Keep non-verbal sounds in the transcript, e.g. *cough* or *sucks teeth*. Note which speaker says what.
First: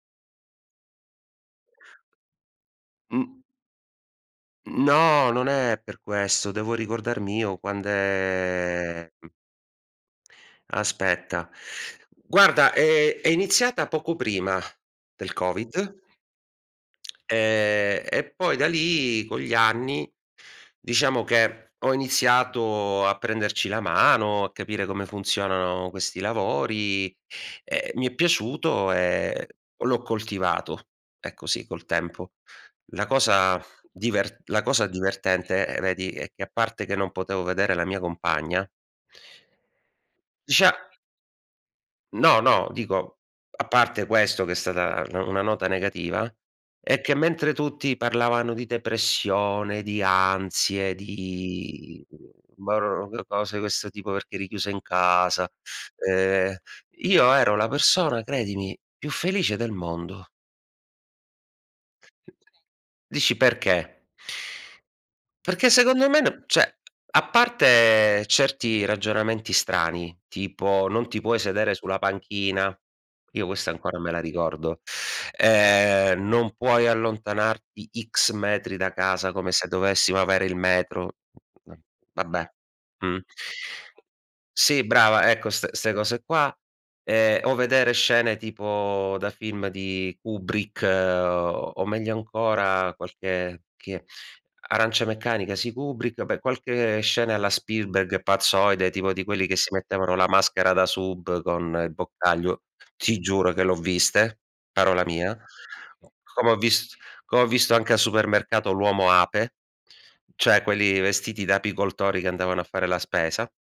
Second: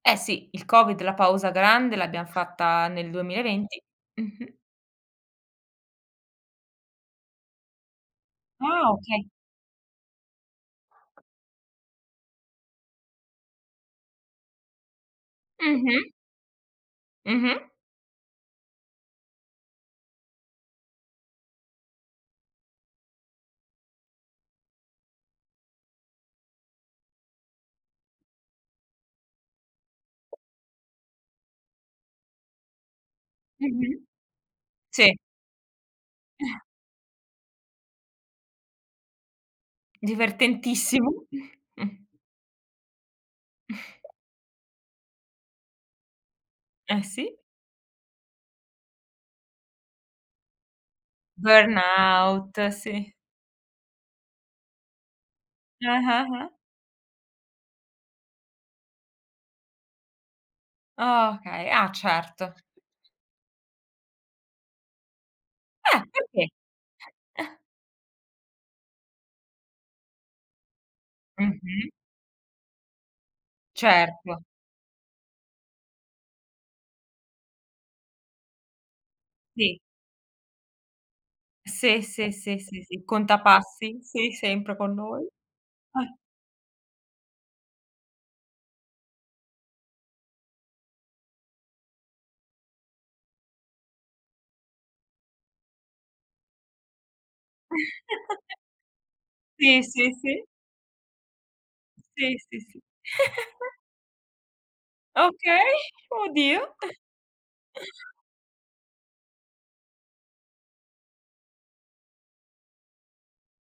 Speaker 1: Eh sì, il Covid, la pausa grande l'abbiamo fatta nel duemila
Speaker 2: Mh.
Speaker 1: e venti. Mh-mh.
Speaker 2: No, non è per questo. Devo ricordarmi io
Speaker 1: Ah,
Speaker 2: quand'è
Speaker 1: okay.
Speaker 2: mh Aspetta. Guarda, ehm, è iniziata poco prima del Covid,
Speaker 1: Mh-mh.
Speaker 2: *smacks lips*
Speaker 1: Mh-mh.
Speaker 2: ehm, e poi da lì, con gli anni, diciamo che ho iniziato a prenderci la mano, a capire come funzionano questi lavori, ehm, mi è piaciuto e l'ho coltivato. Ecco, sì, col tempo. La cosa *exhales*
Speaker 1: Mh-mh.
Speaker 2: diver la cosa
Speaker 1: Sì.
Speaker 2: divertente, ehm, vedi è che a
Speaker 1: *chuckles*
Speaker 2: parte che non potevo vedere la mia compagna Dicia
Speaker 1: Divertentissimo! *chuckles* Mh.
Speaker 2: No, no. Dico, a parte
Speaker 1: *chuckles*
Speaker 2: questo che è stata na una nota negativa, è
Speaker 1: Eh,
Speaker 2: che
Speaker 1: sì!
Speaker 2: mentre tutti parlavano di depressione, di ansie, di
Speaker 1: Burnout,
Speaker 2: boro
Speaker 1: sì.
Speaker 2: cose i questo tipo perché eri chiuso in casa,
Speaker 1: Ah, ah, ah.
Speaker 2: ehm, io ero la persona, credimi, più felice del mondo.
Speaker 1: Okay. Ah, certo.
Speaker 2: Dici, perché? Perché
Speaker 1: Eh!
Speaker 2: secondo me no
Speaker 1: Perchè?
Speaker 2: cioè, a
Speaker 1: *chuckles*
Speaker 2: parte certi ragionamenti strani, tipo: "Non ti puoi sedere
Speaker 1: Mh-mh.
Speaker 2: sulla panchina", io questa ancora me la
Speaker 1: Certo.
Speaker 2: ricordo, *sucks teeth* ehm, "Non puoi allontanarti X metri da casa", come se
Speaker 1: Sì.
Speaker 2: dovessimo avere il metro, *unintelligible*
Speaker 1: Sì, sì,
Speaker 2: vabbè,
Speaker 1: sì, sì, sì.
Speaker 2: mh.
Speaker 1: Contapassi? Sì, sempre
Speaker 2: Sì,
Speaker 1: con noi.
Speaker 2: brava, ecco, st 'ste
Speaker 1: *chuckles*
Speaker 2: cose qua. Ehm, o vedere scene tipo da film di Kubrick, o meglio ancora qualche che Arancia meccanica, sì, Kubrick, vabbè qualche scena alla Spielberg
Speaker 1: *chuckles*
Speaker 2: pazzoide tipo di quelli che
Speaker 1: Sì, sì,
Speaker 2: mettevano la
Speaker 1: sì.
Speaker 2: maschera da sub con i
Speaker 1: Sì, sì,
Speaker 2: boccaglio,
Speaker 1: sì.
Speaker 2: ti giuro che l'ho
Speaker 1: *chuckles*
Speaker 2: viste, parola mia;
Speaker 1: Okay.
Speaker 2: come ho
Speaker 1: Oddio!
Speaker 2: vist come ho visto anche a
Speaker 1: *chuckles*
Speaker 2: supermercato l'uomo-ape, cioè quelli vestiti da apicoltori che andavano a fare la spesa.